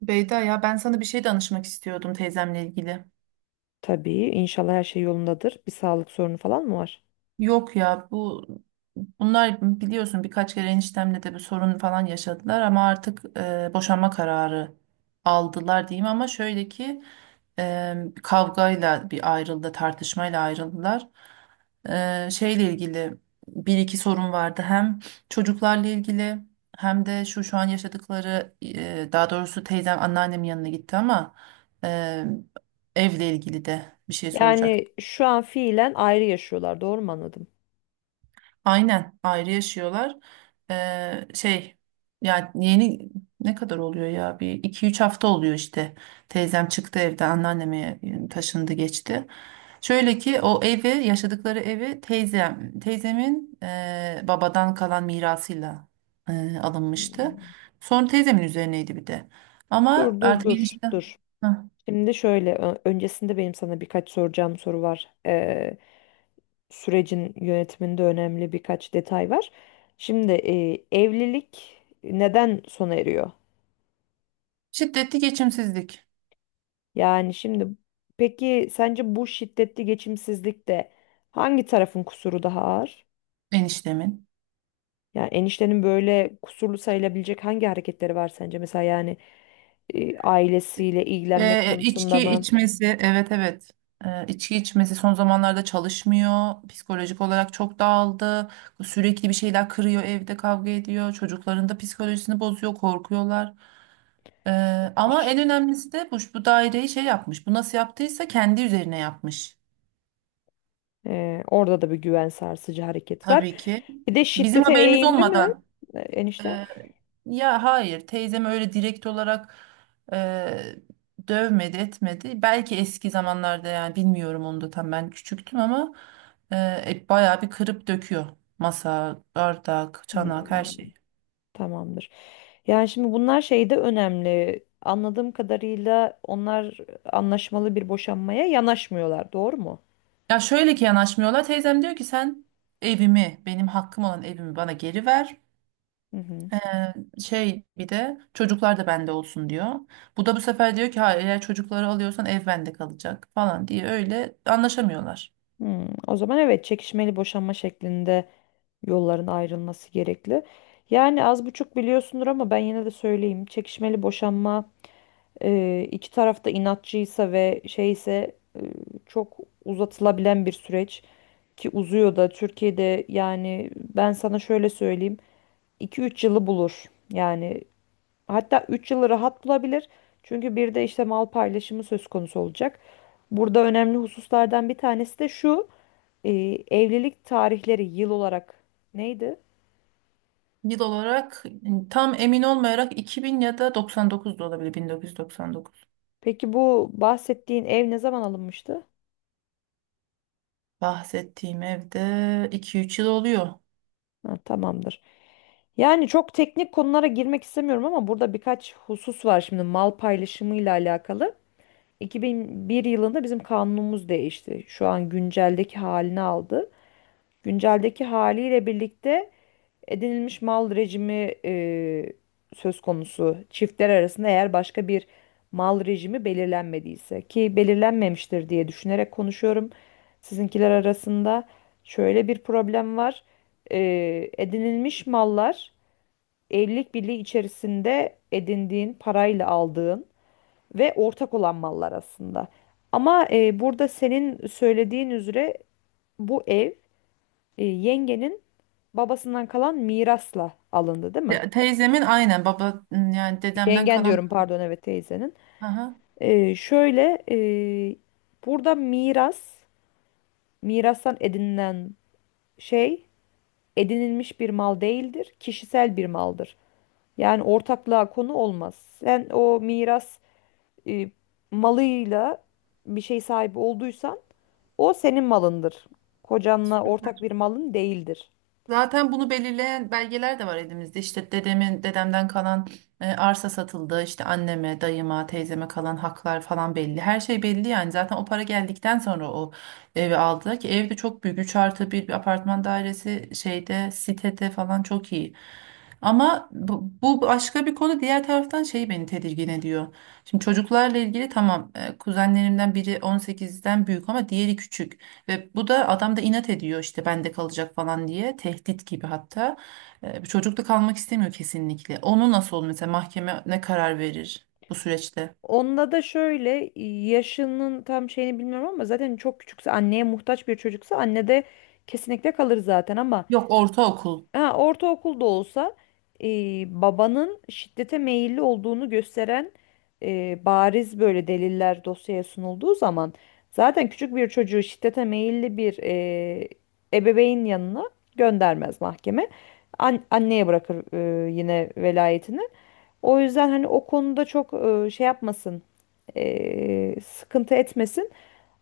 Beyda, ya ben sana bir şey danışmak istiyordum teyzemle ilgili. Tabii inşallah her şey yolundadır. Bir sağlık sorunu falan mı var? Yok ya bunlar biliyorsun birkaç kere eniştemle de bir sorun falan yaşadılar ama artık boşanma kararı aldılar diyeyim ama şöyle ki e, kavgayla bir ayrıldı tartışmayla ayrıldılar. Şeyle ilgili bir iki sorun vardı hem çocuklarla ilgili hem de şu an yaşadıkları, daha doğrusu teyzem anneannemin yanına gitti ama e, evle ilgili de bir şey soracaktım. Yani şu an fiilen ayrı yaşıyorlar, doğru mu anladım? Aynen ayrı yaşıyorlar. Şey ya yeni, ne kadar oluyor ya, bir iki üç hafta oluyor işte. Teyzem çıktı evden, anneanneme taşındı geçti. Şöyle ki o evi yaşadıkları evi, teyzemin babadan kalan mirasıyla alınmıştı. Hmm. Sonra teyzemin üzerineydi bir de. Ama Dur dur artık dur enişte... dur. Hah. Şimdi şöyle öncesinde benim sana birkaç soracağım soru var. Sürecin yönetiminde önemli birkaç detay var. Şimdi evlilik neden sona eriyor? Şiddetli geçimsizlik. Yani şimdi peki sence bu şiddetli geçimsizlikte hangi tarafın kusuru daha ağır? Eniştemin. Ya eniştenin böyle kusurlu sayılabilecek hangi hareketleri var sence? Mesela yani ailesiyle ilgilenmek konusunda İçki mı? içmesi, evet, evet. İçki içmesi, son zamanlarda çalışmıyor. Psikolojik olarak çok dağıldı. Sürekli bir şeyler kırıyor, evde kavga ediyor. Çocukların da psikolojisini bozuyor, korkuyorlar. Ee, Ama en Ş- önemlisi de bu daireyi şey yapmış. Bu nasıl yaptıysa kendi üzerine yapmış. orada da bir güven sarsıcı hareket var. Tabii ki. Bir de Bizim şiddete haberimiz eğimli mi olmadan. Enişte? Ya hayır, teyzem öyle direkt olarak eee, dövmedi etmedi. Belki eski zamanlarda, yani bilmiyorum, onu da tam ben küçüktüm ama bayağı bir kırıp döküyor. Masa, bardak, çanak, her Hmm, şeyi. tamamdır. Yani şimdi bunlar şey de önemli. Anladığım kadarıyla onlar anlaşmalı bir boşanmaya yanaşmıyorlar, doğru mu? Ya şöyle ki yanaşmıyorlar. Teyzem diyor ki, sen evimi, benim hakkım olan evimi bana geri ver. Hı hı. Eee, Şey, bir de çocuklar da bende olsun diyor. Bu da bu sefer diyor ki hayır, eğer çocukları alıyorsan ev bende kalacak falan diye, öyle anlaşamıyorlar. Hmm, o zaman evet çekişmeli boşanma şeklinde yolların ayrılması gerekli. Yani az buçuk biliyorsundur ama ben yine de söyleyeyim. Çekişmeli boşanma, iki tarafta inatçıysa ve şeyse, çok uzatılabilen bir süreç, ki uzuyor da Türkiye'de. Yani ben sana şöyle söyleyeyim, 2-3 yılı bulur. Yani hatta 3 yılı rahat bulabilir. Çünkü bir de işte mal paylaşımı söz konusu olacak. Burada önemli hususlardan bir tanesi de şu: e, evlilik tarihleri yıl olarak neydi? Yıl olarak tam emin olmayarak 2000, ya da 99 da olabilir, 1999. Peki bu bahsettiğin ev ne zaman alınmıştı? Bahsettiğim evde 2-3 yıl oluyor. Ha, tamamdır. Yani çok teknik konulara girmek istemiyorum ama burada birkaç husus var şimdi mal paylaşımıyla alakalı. 2001 yılında bizim kanunumuz değişti. Şu an günceldeki halini aldı. Günceldeki haliyle birlikte edinilmiş mal rejimi, söz konusu çiftler arasında eğer başka bir mal rejimi belirlenmediyse, ki belirlenmemiştir diye düşünerek konuşuyorum. Sizinkiler arasında şöyle bir problem var. Edinilmiş mallar, evlilik birliği içerisinde edindiğin parayla aldığın ve ortak olan mallar aslında. Ama burada senin söylediğin üzere bu ev yengenin babasından kalan mirasla alındı, değil mi? Ya, teyzemin aynen baba, yani dedemden Yengen kalan. diyorum, pardon, evet teyzenin. Aha. Şöyle, burada miras, mirastan edinilen şey edinilmiş bir mal değildir, kişisel bir maldır. Yani ortaklığa konu olmaz. Sen o miras e, malıyla bir şey sahibi olduysan o senin malındır. Kocanla ortak bir malın değildir. Zaten bunu belirleyen belgeler de var elimizde. İşte dedemden kalan arsa satıldı. İşte anneme, dayıma, teyzeme kalan haklar falan belli. Her şey belli yani. Zaten o para geldikten sonra o evi aldılar ki, ev de çok büyük. Üç artı bir, bir apartman dairesi, şeyde, sitede falan, çok iyi. Ama bu başka bir konu. Diğer taraftan şey beni tedirgin ediyor. Şimdi çocuklarla ilgili tamam, kuzenlerimden biri 18'den büyük ama diğeri küçük. Ve bu da, adam da inat ediyor işte bende kalacak falan diye, tehdit gibi hatta. Bu çocuk da kalmak istemiyor kesinlikle. Onu nasıl olur mesela, mahkeme ne karar verir bu süreçte? Onunla da şöyle, yaşının tam şeyini bilmiyorum ama zaten çok küçükse, anneye muhtaç bir çocuksa, anne de kesinlikle kalır zaten. Ama Yok, ortaokul. Ha, ortaokulda olsa e, babanın şiddete meyilli olduğunu gösteren bariz böyle deliller dosyaya sunulduğu zaman, zaten küçük bir çocuğu şiddete meyilli bir ebeveyn yanına göndermez mahkeme. Anneye bırakır yine velayetini. O yüzden hani o konuda çok şey yapmasın, sıkıntı etmesin.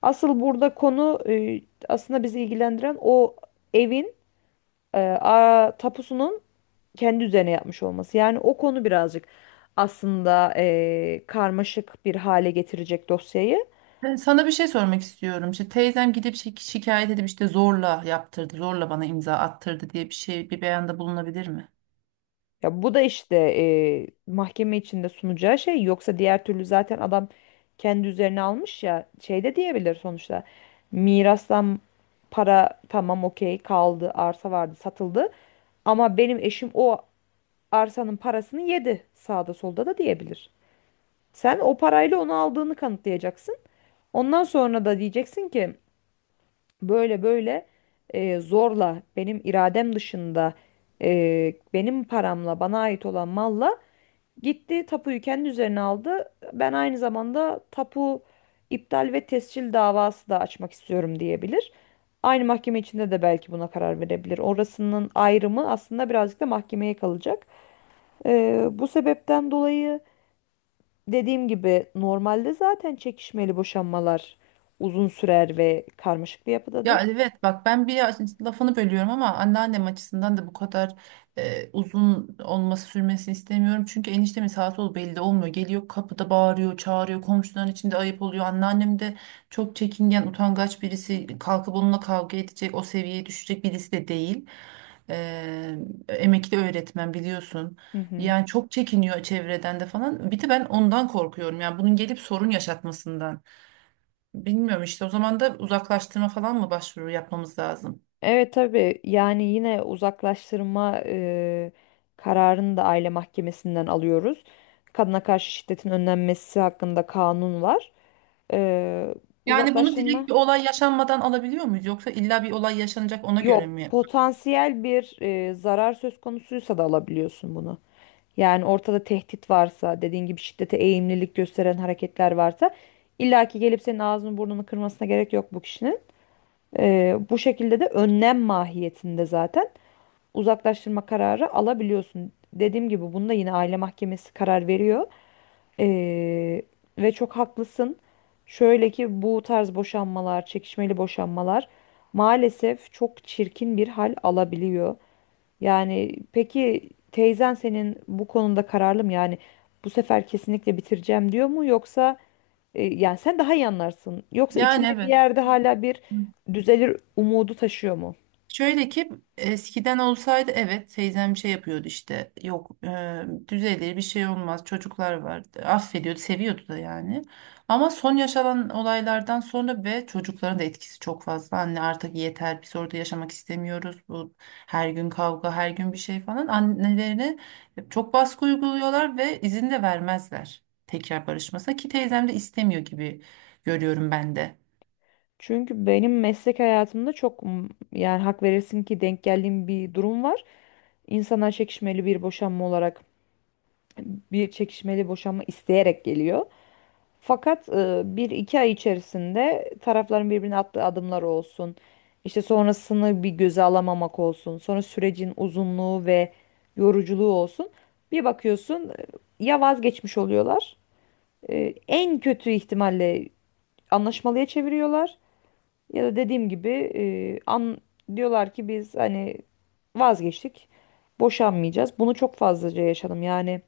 Asıl burada konu, aslında bizi ilgilendiren, o evin tapusunun kendi üzerine yapmış olması. Yani o konu birazcık aslında karmaşık bir hale getirecek dosyayı. Ben sana bir şey sormak istiyorum. İşte teyzem gidip şikayet edip, işte zorla yaptırdı, zorla bana imza attırdı diye bir şey, bir beyanda bulunabilir mi? Ya bu da işte mahkeme içinde sunacağı şey. Yoksa diğer türlü zaten adam kendi üzerine almış, ya şey de diyebilir sonuçta. Mirastan para tamam, okey, kaldı. Arsa vardı, satıldı, ama benim eşim o arsanın parasını yedi sağda solda da diyebilir. Sen o parayla onu aldığını kanıtlayacaksın. Ondan sonra da diyeceksin ki böyle böyle, zorla, benim iradem dışında, benim paramla bana ait olan malla gitti tapuyu kendi üzerine aldı. Ben aynı zamanda tapu iptal ve tescil davası da açmak istiyorum, diyebilir. Aynı mahkeme içinde de belki buna karar verebilir. Orasının ayrımı aslında birazcık da mahkemeye kalacak. Bu sebepten dolayı, dediğim gibi, normalde zaten çekişmeli boşanmalar uzun sürer ve karmaşık bir Ya yapıdadır. evet bak, ben bir lafını bölüyorum ama anneannem açısından da bu kadar uzun sürmesini istemiyorum. Çünkü eniştemin sağ sol belli olmuyor. Geliyor kapıda bağırıyor, çağırıyor. Komşuların içinde ayıp oluyor. Anneannem de çok çekingen, utangaç birisi. Kalkıp onunla kavga edecek, o seviyeye düşecek birisi de değil. E, Emekli öğretmen biliyorsun. Hı hı. Yani çok çekiniyor çevreden de falan. Bir de ben ondan korkuyorum. Yani bunun gelip sorun yaşatmasından. Bilmiyorum, işte o zaman da uzaklaştırma falan mı, başvuru yapmamız lazım? Evet, tabii, yani yine uzaklaştırma kararını da aile mahkemesinden alıyoruz. Kadına karşı şiddetin önlenmesi hakkında kanun var. E, Yani bunu Uzaklaştırma. direkt bir olay yaşanmadan alabiliyor muyuz, yoksa illa bir olay yaşanacak ona göre Yok, mi? potansiyel bir zarar söz konusuysa da alabiliyorsun bunu. Yani ortada tehdit varsa, dediğin gibi şiddete eğimlilik gösteren hareketler varsa, illaki gelip senin ağzını burnunu kırmasına gerek yok bu kişinin. Bu şekilde de önlem mahiyetinde zaten uzaklaştırma kararı alabiliyorsun. Dediğim gibi, bunda yine aile mahkemesi karar veriyor. Ee, ve çok haklısın. Şöyle ki bu tarz boşanmalar, çekişmeli boşanmalar maalesef çok çirkin bir hal alabiliyor. Yani peki teyzen senin bu konuda kararlı mı? Yani bu sefer kesinlikle bitireceğim diyor mu, yoksa yani sen daha iyi anlarsın. Yoksa Yani içinde bir evet. yerde hala bir düzelir umudu taşıyor mu? Şöyle ki, eskiden olsaydı evet teyzem şey yapıyordu, işte yok düzelir, bir şey olmaz, çocuklar vardı, affediyordu, seviyordu da yani. Ama son yaşanan olaylardan sonra ve çocukların da etkisi çok fazla, anne artık yeter, biz orada yaşamak istemiyoruz, bu her gün kavga, her gün bir şey falan, annelerine çok baskı uyguluyorlar. Ve izin de vermezler tekrar barışmasına, ki teyzem de istemiyor gibi görüyorum ben de. Çünkü benim meslek hayatımda çok yani, hak verirsin ki, denk geldiğim bir durum var. İnsanlar çekişmeli bir boşanma olarak bir çekişmeli boşanma isteyerek geliyor. Fakat 1-2 ay içerisinde, tarafların birbirine attığı adımlar olsun, İşte sonrasını bir göze alamamak olsun, sonra sürecin uzunluğu ve yoruculuğu olsun, bir bakıyorsun ya vazgeçmiş oluyorlar. En kötü ihtimalle anlaşmalıya çeviriyorlar, ya da dediğim gibi e, an diyorlar ki biz hani vazgeçtik, boşanmayacağız. Bunu çok fazlaca yaşadım. Yani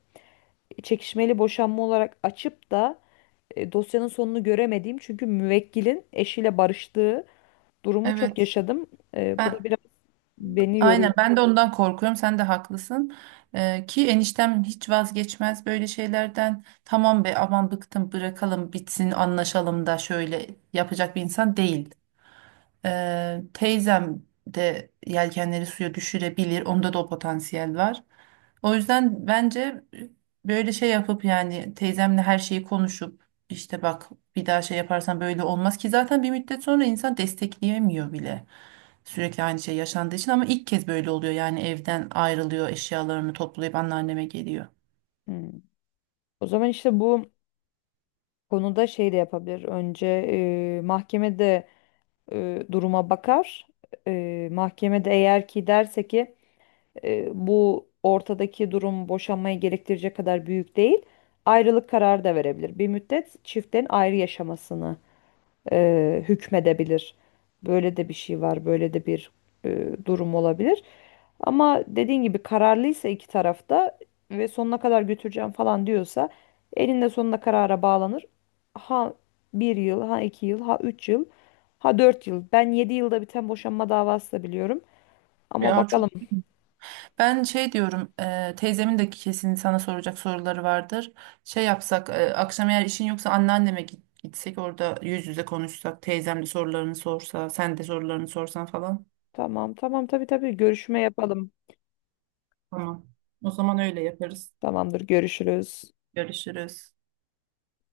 çekişmeli boşanma olarak açıp da dosyanın sonunu göremediğim, çünkü müvekkilin eşiyle barıştığı durumu, çok Evet. yaşadım. Bu da Ben biraz beni Aynen, yoruyor. ben de ondan korkuyorum. Sen de haklısın. Ki eniştem hiç vazgeçmez böyle şeylerden. Tamam be, aman bıktım, bırakalım bitsin, anlaşalım da, şöyle yapacak bir insan değil. Teyzem de yelkenleri suya düşürebilir. Onda da o potansiyel var. O yüzden bence böyle şey yapıp, yani teyzemle her şeyi konuşup, işte bak bir daha şey yaparsan böyle olmaz ki, zaten bir müddet sonra insan destekleyemiyor bile. Sürekli aynı şey yaşandığı için. Ama ilk kez böyle oluyor, yani evden ayrılıyor, eşyalarını toplayıp anneanneme geliyor. Hmm. O zaman işte bu konuda şey de yapabilir. Önce mahkemede duruma bakar. Mahkemede eğer ki derse ki bu ortadaki durum boşanmayı gerektirecek kadar büyük değil, ayrılık kararı da verebilir. Bir müddet çiftlerin ayrı yaşamasını hükmedebilir. Böyle de bir şey var, böyle de bir durum olabilir. Ama dediğin gibi kararlıysa iki tarafta ve sonuna kadar götüreceğim falan diyorsa, elinde sonunda karara bağlanır. Ha 1 yıl, ha 2 yıl, ha 3 yıl, ha 4 yıl. Ben 7 yılda biten boşanma davası da biliyorum. Ama Ya çok... bakalım. Ben şey diyorum, teyzemin de kesin sana soracak soruları vardır. Şey yapsak, akşam eğer işin yoksa anneanneme gitsek, orada yüz yüze konuşsak, teyzem de sorularını sorsa, sen de sorularını sorsan falan. Tamam tamam, tabii tabii, görüşme yapalım. Tamam. O zaman öyle yaparız. Tamamdır, görüşürüz. Görüşürüz.